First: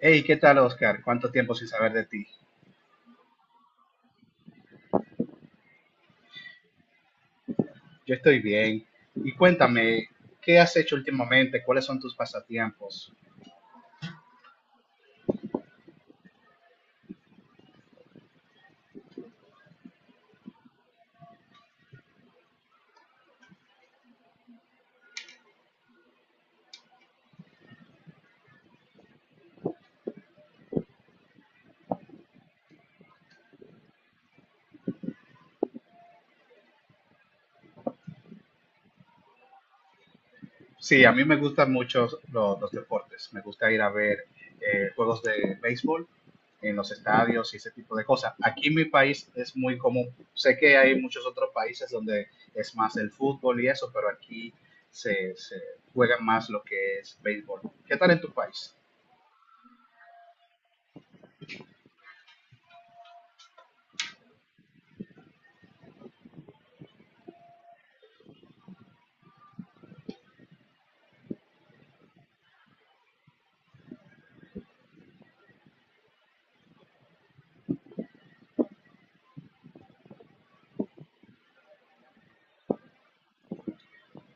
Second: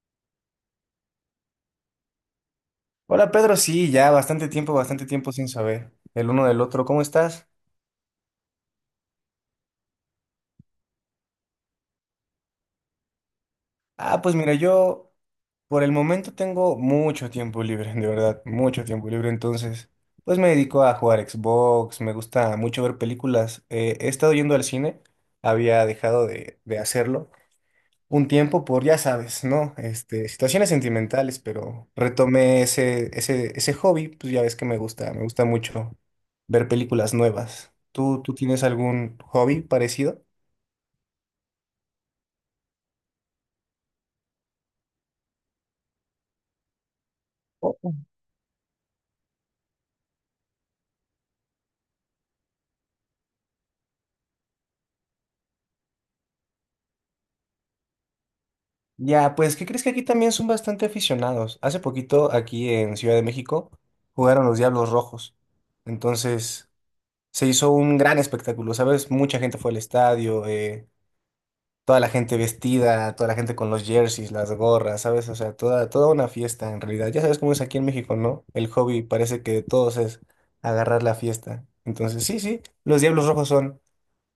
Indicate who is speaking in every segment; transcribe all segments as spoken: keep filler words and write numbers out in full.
Speaker 1: Hey, ¿qué tal, Oscar? ¿Cuánto tiempo sin saber de ti?
Speaker 2: Hola Pedro, sí, ya bastante tiempo, bastante tiempo sin saber el uno del otro. ¿Cómo estás?
Speaker 1: Yo estoy bien. Y cuéntame, ¿qué has hecho últimamente? ¿Cuáles son tus pasatiempos?
Speaker 2: Ah, pues mira, yo por el momento tengo mucho tiempo libre, de verdad, mucho tiempo libre. Entonces, pues me dedico a jugar Xbox, me gusta mucho ver películas. Eh, he estado yendo al cine, había dejado de, de hacerlo. Un tiempo por, ya sabes, ¿no? Este, situaciones sentimentales, pero retomé ese, ese, ese hobby, pues ya ves que me gusta, me gusta mucho ver películas nuevas. ¿Tú, tú tienes algún hobby parecido?
Speaker 1: Sí, a mí me gustan mucho lo- los deportes. Me gusta ir a ver eh, juegos de béisbol en los estadios y ese
Speaker 2: O-
Speaker 1: tipo de cosas. Aquí en mi país es muy común. Sé que hay muchos otros países donde es más el fútbol y eso, pero aquí se, se juega más lo que es béisbol. ¿Qué tal en tu país?
Speaker 2: Ya, pues, ¿qué crees que aquí también son bastante aficionados? Hace poquito, aquí en Ciudad de México, jugaron los Diablos Rojos. Entonces, se hizo un gran espectáculo, ¿sabes? Mucha gente fue al estadio, eh, toda la gente vestida, toda la gente con los jerseys, las gorras, ¿sabes? O sea, toda, toda una fiesta en realidad. Ya sabes cómo es aquí en México, ¿no? El hobby parece que de todos es agarrar la fiesta. Entonces, sí, sí, los Diablos Rojos son,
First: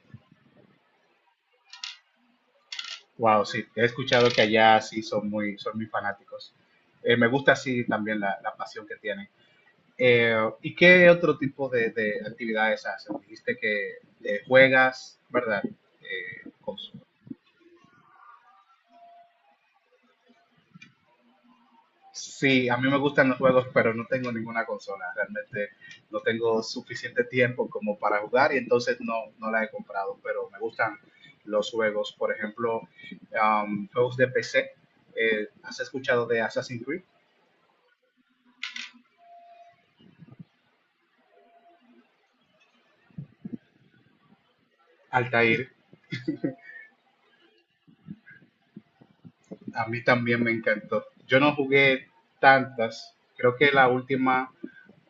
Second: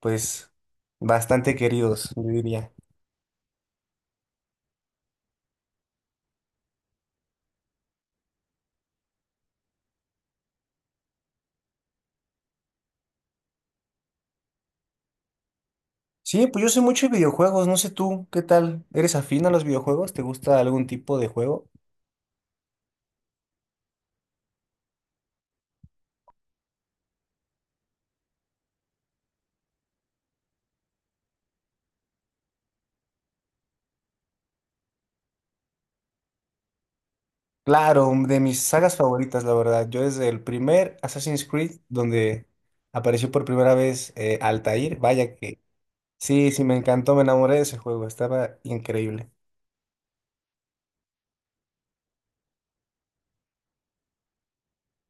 Speaker 2: pues, bastante queridos, yo diría.
Speaker 1: Wow, sí, he escuchado que allá sí son muy, son muy fanáticos. Eh, me gusta así también la, la pasión que tienen. Eh, ¿Y qué otro tipo de, de actividades hacen? Dijiste que eh, juegas, ¿verdad?
Speaker 2: Sí,
Speaker 1: Eh,
Speaker 2: pues yo sé
Speaker 1: cons-
Speaker 2: mucho de videojuegos, no sé tú, ¿qué tal? ¿Eres afín a los videojuegos? ¿Te gusta algún tipo de juego?
Speaker 1: sí, a mí me gustan los juegos, pero no tengo ninguna consola. Realmente no tengo suficiente tiempo como para jugar y entonces no, no la he comprado, pero me gustan los juegos. Por ejemplo, um, juegos de P C. Eh, ¿has escuchado de Assassin's Creed?
Speaker 2: Claro, de mis sagas favoritas, la verdad. Yo desde el primer Assassin's Creed, donde apareció por primera vez eh, Altair, vaya que
Speaker 1: Altair.
Speaker 2: sí, sí, me encantó, me enamoré de ese juego, estaba increíble.
Speaker 1: A mí también me encantó. Yo no jugué tantas. Creo que la última,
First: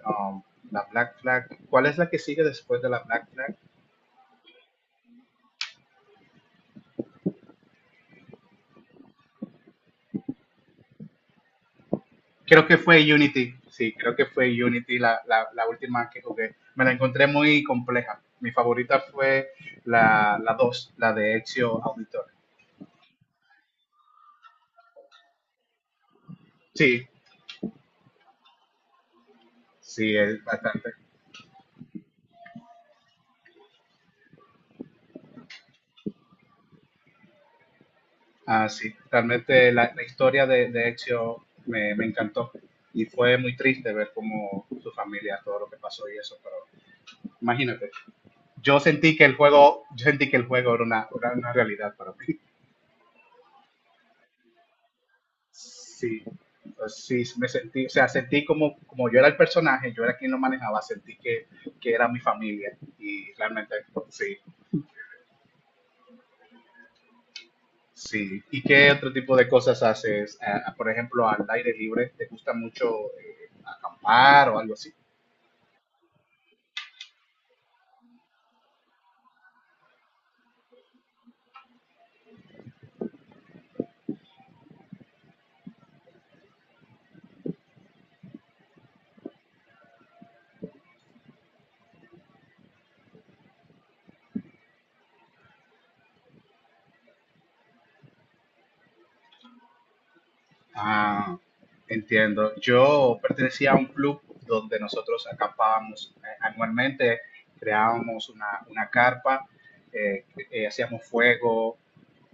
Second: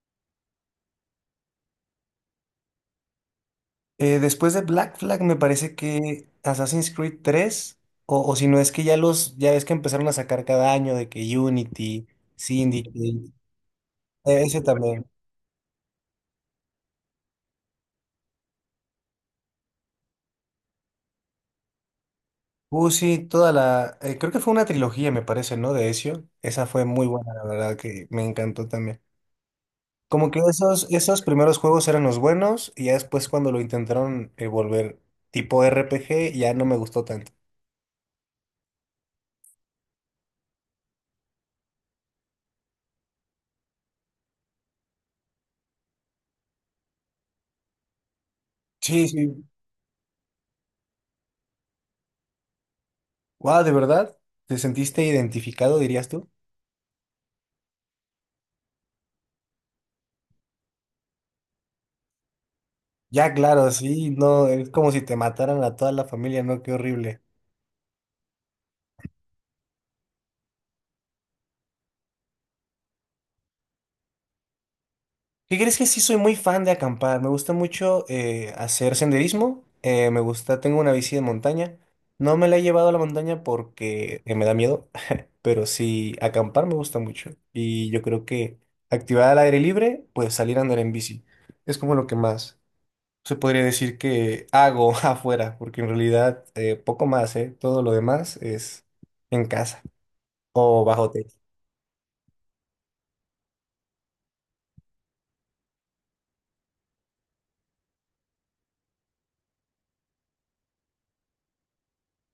Speaker 1: um, la Black Flag. ¿Cuál es la que sigue después de la Black Flag?
Speaker 2: Eh, después de Black Flag me parece que Assassin's Creed tres o, o si no es que ya los, ya ves que empezaron a sacar cada año de que Unity,
Speaker 1: Creo que
Speaker 2: Syndicate,
Speaker 1: fue Unity. Sí, creo que
Speaker 2: eh,
Speaker 1: fue
Speaker 2: ese
Speaker 1: Unity
Speaker 2: también.
Speaker 1: la, la, la última que jugué. Me la encontré muy compleja. Mi favorita fue la, la dos la de Ezio Auditor.
Speaker 2: Uh, sí, toda la, eh, creo que fue una trilogía, me parece, ¿no? De Ezio. Esa fue muy
Speaker 1: Sí,
Speaker 2: buena, la verdad, que me encantó también.
Speaker 1: sí,
Speaker 2: Como que
Speaker 1: es
Speaker 2: esos,
Speaker 1: bastante.
Speaker 2: esos primeros juegos eran los buenos, y ya después cuando lo intentaron eh, volver tipo R P G, ya no me gustó tanto.
Speaker 1: Ah, sí, realmente la, la historia de, de Ezio me, me encantó. Y fue muy triste ver cómo su familia, todo lo que pasó y eso, pero imagínate. Yo
Speaker 2: Sí,
Speaker 1: sentí que el
Speaker 2: sí.
Speaker 1: juego, yo sentí que el juego era una, era una realidad para mí.
Speaker 2: Wow, ¿de verdad? ¿Te sentiste identificado, dirías
Speaker 1: Sí.
Speaker 2: tú?
Speaker 1: Pues sí, me sentí, o sea, sentí como, como yo era el personaje, yo era quien lo manejaba, sentí que, que era mi familia y
Speaker 2: Ya, claro,
Speaker 1: realmente
Speaker 2: sí,
Speaker 1: sí,
Speaker 2: no, es como si te mataran a toda la familia, ¿no? Qué horrible.
Speaker 1: sí. ¿Y qué otro tipo de cosas haces? Ah, por ejemplo, al aire libre, ¿te gusta mucho eh, acampar o algo así?
Speaker 2: ¿Qué crees que sí soy muy fan de acampar? Me gusta mucho eh, hacer senderismo, eh, me gusta, tengo una bici de montaña. No me la he llevado a la montaña porque eh, me da miedo, pero sí, acampar me gusta mucho. Y yo creo que actividad al aire libre, pues salir a andar en bici. Es como lo que más se podría decir que hago afuera, porque en realidad eh, poco más, ¿eh? Todo lo demás es en casa o bajo techo.
Speaker 1: Ah, entiendo. Yo pertenecía a un club donde nosotros acampábamos eh, anualmente, creábamos una, una carpa, eh, eh, hacíamos fuego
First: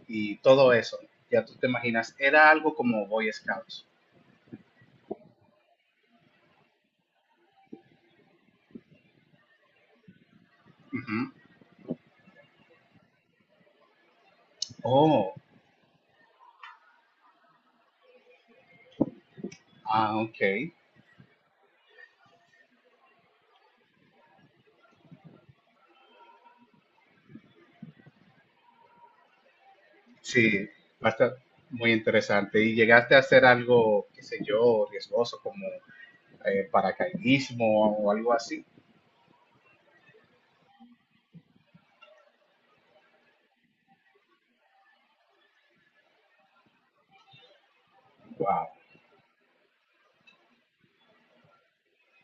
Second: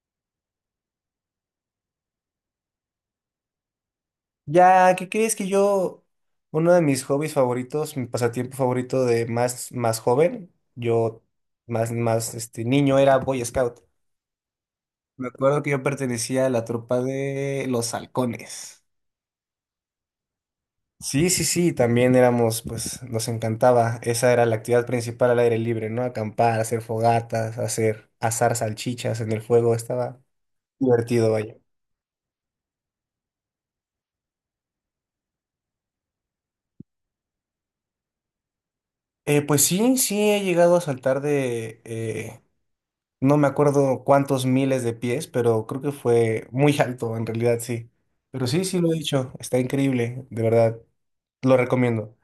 Speaker 1: y todo eso. Ya tú te imaginas, era algo como Boy Scouts.
Speaker 2: Ya, ¿qué crees que yo, uno de mis hobbies favoritos, mi pasatiempo favorito de más, más joven, yo
Speaker 1: Ujú.
Speaker 2: más, más este, niño era Boy Scout. Me
Speaker 1: Oh,
Speaker 2: acuerdo que yo pertenecía a la tropa de los halcones.
Speaker 1: ah, ok.
Speaker 2: Sí, sí, sí, también éramos, pues nos encantaba. Esa era la actividad principal al aire libre, ¿no? Acampar, hacer fogatas, hacer asar salchichas en el fuego, estaba
Speaker 1: Sí,
Speaker 2: divertido,
Speaker 1: bastante,
Speaker 2: vaya.
Speaker 1: muy interesante. ¿Y llegaste a hacer algo, qué sé yo, riesgoso como eh, paracaidismo o algo así?
Speaker 2: Eh, pues sí, sí, he llegado a saltar de, eh, no me acuerdo cuántos miles de pies, pero creo que fue muy alto, en realidad sí. Pero sí,
Speaker 1: Wow.
Speaker 2: sí lo he dicho, está increíble, de verdad, lo recomiendo.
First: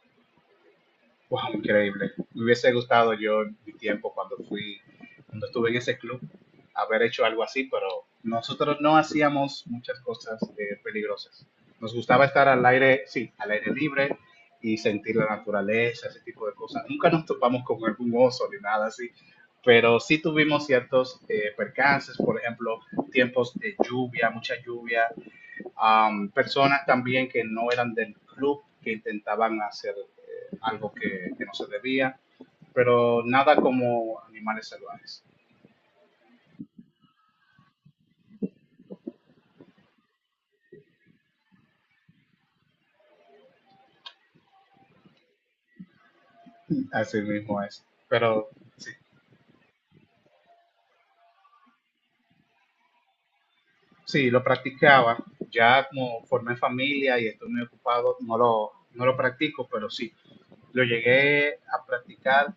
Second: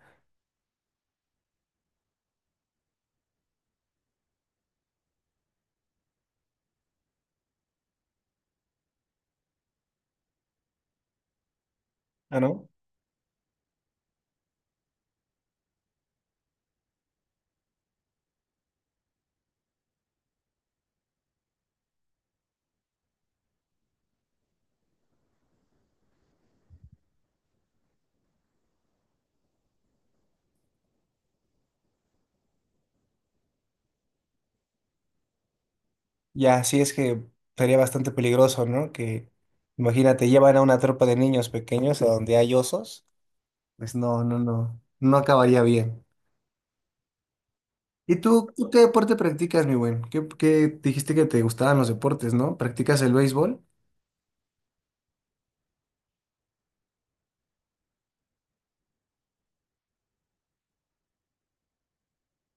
Speaker 1: Wow, increíble. Me hubiese gustado yo en mi tiempo cuando fui, cuando estuve en ese club, haber hecho algo así, pero nosotros no hacíamos muchas cosas eh, peligrosas. Nos gustaba
Speaker 2: Ah,
Speaker 1: estar al
Speaker 2: ¿no?
Speaker 1: aire, sí, al aire libre y sentir la naturaleza, ese tipo de cosas. Nunca nos topamos con algún oso ni nada así, pero sí tuvimos ciertos eh, percances, por ejemplo, tiempos de lluvia, mucha lluvia, um, personas también que no eran del club, que intentaban hacer eh, algo que, que no se debía, pero nada como animales salvajes.
Speaker 2: Ya, sí es que sería bastante peligroso, ¿no? Que, imagínate, llevan a una tropa de niños pequeños a donde hay osos. Pues no, no, no, no acabaría bien.
Speaker 1: Así mismo es.
Speaker 2: ¿Y
Speaker 1: Pero
Speaker 2: tú, tú qué
Speaker 1: sí,
Speaker 2: deporte practicas, mi buen? ¿Qué, qué dijiste que te gustaban los deportes, ¿no? ¿Practicas el béisbol?
Speaker 1: sí, lo practicaba. Ya como formé familia y estoy muy ocupado, no lo, no lo practico, pero sí, lo llegué a practicar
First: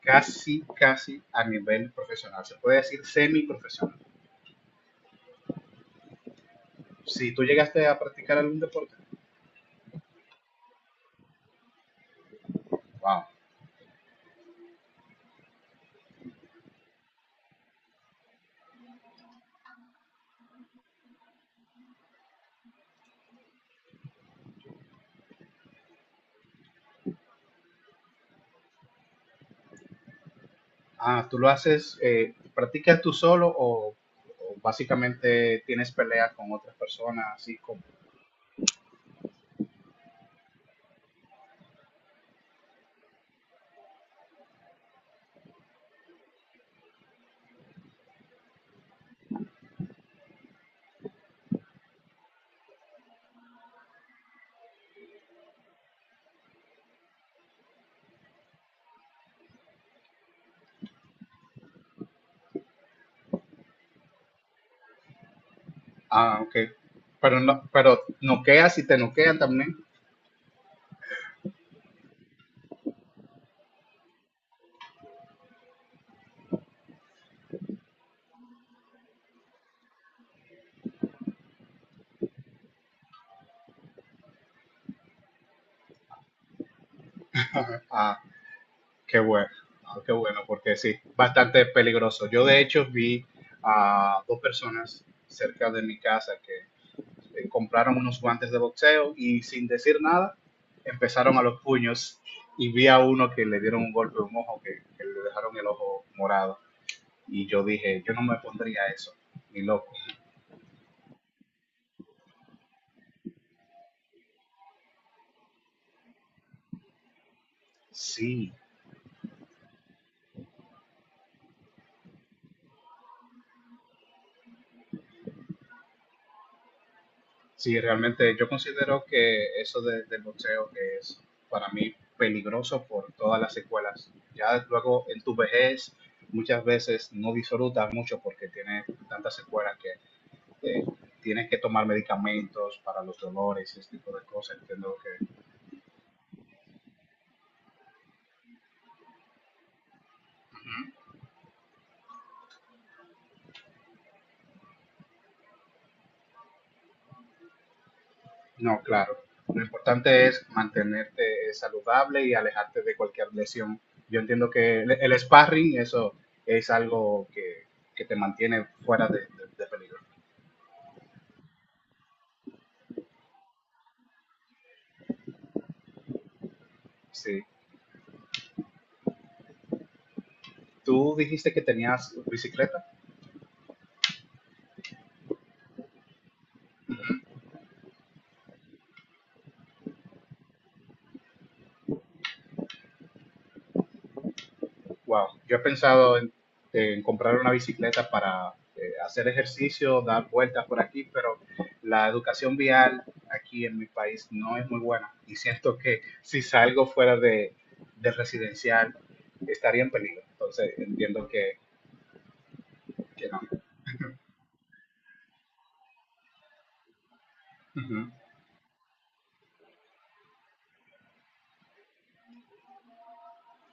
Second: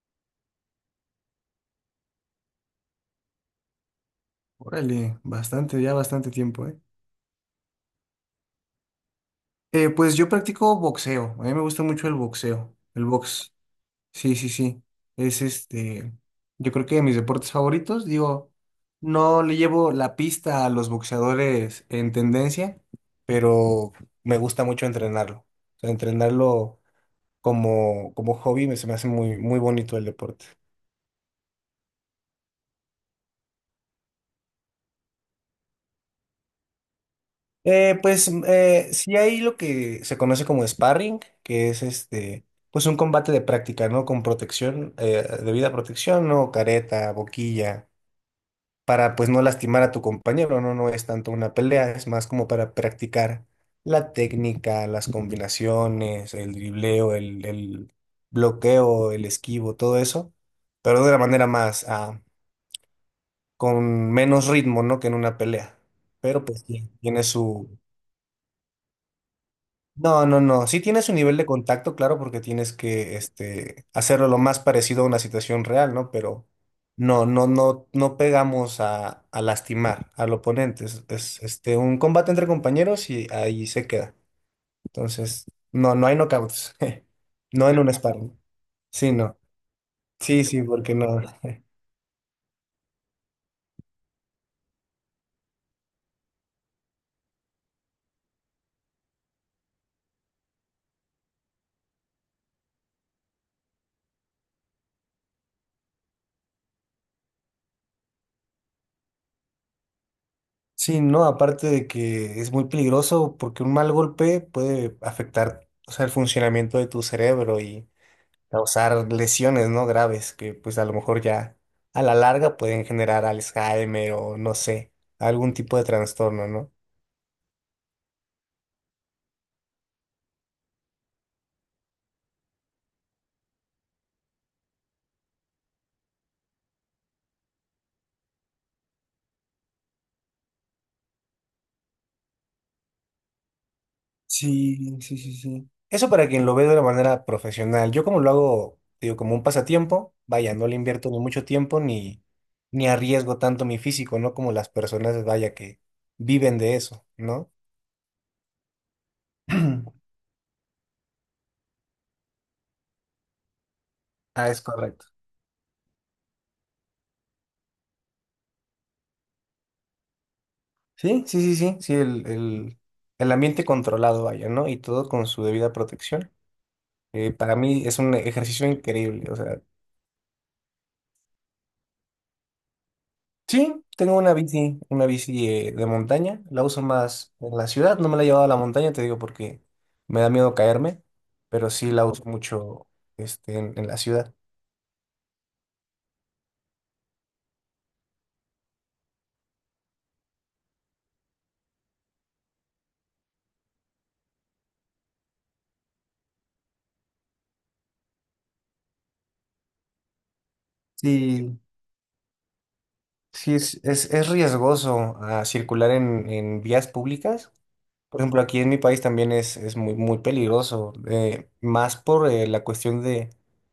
Speaker 1: casi, casi a nivel profesional. Se puede decir semi-profesional.
Speaker 2: Órale, bastante, ya bastante tiempo, ¿eh?
Speaker 1: Si tú llegaste a practicar algún deporte,
Speaker 2: Eh, pues yo practico boxeo. A mí me gusta mucho el boxeo, el
Speaker 1: wow.
Speaker 2: box. Sí, sí, sí. Es este, yo creo que de mis deportes favoritos, digo, no le llevo la pista a los boxeadores en tendencia, pero me gusta mucho entrenarlo. O sea, entrenarlo como, como hobby me, se me hace muy, muy bonito el deporte.
Speaker 1: Ah, tú lo haces, eh, ¿practicas tú solo o, o básicamente tienes peleas con otras personas, así como?
Speaker 2: Eh, pues mm, eh, sí hay lo que se conoce como sparring, que es este, pues un combate de práctica, ¿no? Con protección, eh, debida protección, ¿no? Careta, boquilla para pues no lastimar a tu compañero, ¿no? No es tanto una pelea, es más como para practicar la técnica, las combinaciones, el dribleo, el, el bloqueo, el esquivo, todo eso, pero de una manera más, ah, con menos ritmo, ¿no? Que en una pelea.
Speaker 1: Ah,
Speaker 2: Pero
Speaker 1: ok.
Speaker 2: pues sí, tiene
Speaker 1: Pero no,
Speaker 2: su,
Speaker 1: pero noqueas y te noquean también.
Speaker 2: no, no, no. Sí tienes un nivel de contacto, claro, porque tienes que este, hacerlo lo más parecido a una situación real, ¿no? Pero no, no, no, no pegamos a, a lastimar al oponente. Es, es, este, un combate entre compañeros y ahí se queda. Entonces, no, no hay knockouts. No en un
Speaker 1: Ah,
Speaker 2: sparring. Sí,
Speaker 1: qué
Speaker 2: no.
Speaker 1: bueno, ah, qué bueno,
Speaker 2: Sí, sí,
Speaker 1: porque
Speaker 2: porque
Speaker 1: sí,
Speaker 2: no.
Speaker 1: bastante peligroso. Yo de hecho vi a dos personas cerca de mi casa que eh, compraron unos guantes de boxeo y sin decir nada empezaron a los puños y vi a uno que le dieron un golpe en un ojo que, que le dejaron el ojo morado. Y yo dije, yo no me pondría eso, ni loco.
Speaker 2: Sí, no, aparte de que es muy peligroso porque un mal golpe puede afectar, o sea, el funcionamiento de tu cerebro y
Speaker 1: Sí,
Speaker 2: causar lesiones, ¿no? Graves, que pues a lo mejor ya a la larga pueden generar Alzheimer o no sé, algún tipo de trastorno, ¿no?
Speaker 1: sí, realmente yo considero que eso de- del boxeo que es para mí peligroso por todas las secuelas. Ya luego en tu vejez muchas veces no disfrutas mucho porque tienes tantas secuelas que eh, tienes que tomar medicamentos para los dolores y ese tipo de cosas.
Speaker 2: Sí,
Speaker 1: Entiendo
Speaker 2: sí,
Speaker 1: que
Speaker 2: sí, sí. Eso para quien lo ve de una manera profesional. Yo como lo hago, digo, como un pasatiempo, vaya, no le invierto ni mucho tiempo ni, ni arriesgo tanto mi físico, ¿no? Como las personas, vaya, que viven de eso, ¿no?
Speaker 1: no, claro. Lo importante es mantenerte eh, saludable y alejarte de cualquier lesión. Yo
Speaker 2: Ah,
Speaker 1: entiendo
Speaker 2: es
Speaker 1: que el,
Speaker 2: correcto.
Speaker 1: el sparring, eso es algo que, que te mantiene fuera de, de- de peligro.
Speaker 2: Sí, sí, sí, sí, sí, el, el, el ambiente controlado, vaya, ¿no? Y todo con su debida protección. Eh,
Speaker 1: Sí.
Speaker 2: para mí es un ejercicio increíble. O sea,
Speaker 1: Tú dijiste que tenías bicicleta.
Speaker 2: sí, tengo una bici, una bici eh, de montaña. La uso más en la ciudad. No me la he llevado a la montaña, te digo, porque me da miedo caerme, pero sí la uso mucho este, en, en la ciudad.
Speaker 1: Wow, yo he pensado en, en comprar una bicicleta para eh, hacer ejercicio, dar vueltas por aquí, pero la educación vial aquí en mi país no es muy buena y siento que si salgo fuera de, del residencial estaría en peligro. Entonces entiendo que,
Speaker 2: Sí,
Speaker 1: que no.
Speaker 2: sí es, es, es riesgoso ah, circular en, en vías públicas.
Speaker 1: Ujú,
Speaker 2: Por ejemplo, aquí en mi país también es, es muy, muy peligroso, eh, más por eh, la cuestión de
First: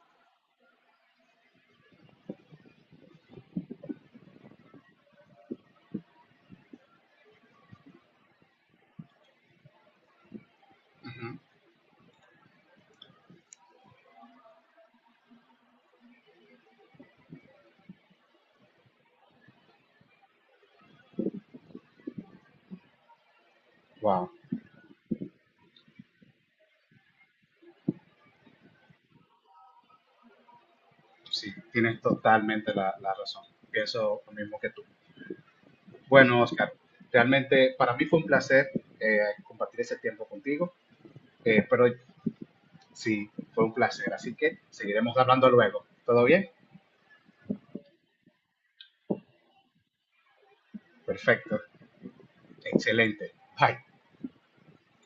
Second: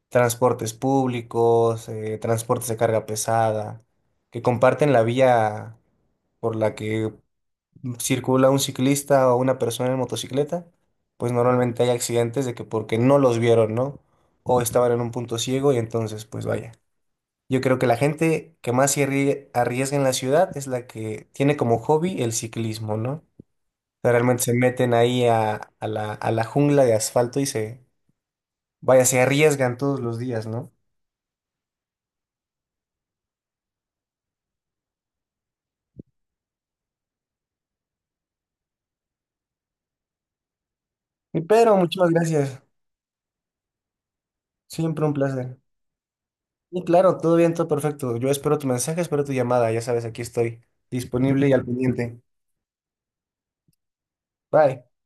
Speaker 2: transportes públicos, eh, transportes de carga pesada, que comparten la vía por la que circula un ciclista o una persona en motocicleta,
Speaker 1: ujú.
Speaker 2: pues normalmente hay accidentes de que porque no los vieron, ¿no? O estaban en un punto ciego y entonces, pues vaya. Yo creo que la gente que más se arrie- arriesga en la ciudad es la que tiene como hobby el ciclismo, ¿no? Sea,
Speaker 1: Wow,
Speaker 2: realmente se meten ahí a, a la, a la jungla de asfalto y se, vaya, se arriesgan todos los días, ¿no?
Speaker 1: sí, tienes totalmente la, la razón. Pienso lo mismo que tú. Bueno, Oscar, realmente para mí fue un placer eh, compartir ese tiempo contigo.
Speaker 2: Y
Speaker 1: Eh,
Speaker 2: Pedro,
Speaker 1: pero
Speaker 2: muchas gracias.
Speaker 1: sí, fue un placer. Así que
Speaker 2: Siempre un
Speaker 1: seguiremos hablando
Speaker 2: placer.
Speaker 1: luego. ¿Todo bien?
Speaker 2: Y claro, todo bien, todo perfecto. Yo espero tu mensaje, espero tu llamada. Ya sabes, aquí estoy disponible y
Speaker 1: Perfecto.
Speaker 2: al pendiente.
Speaker 1: Excelente. Bye.
Speaker 2: Bye.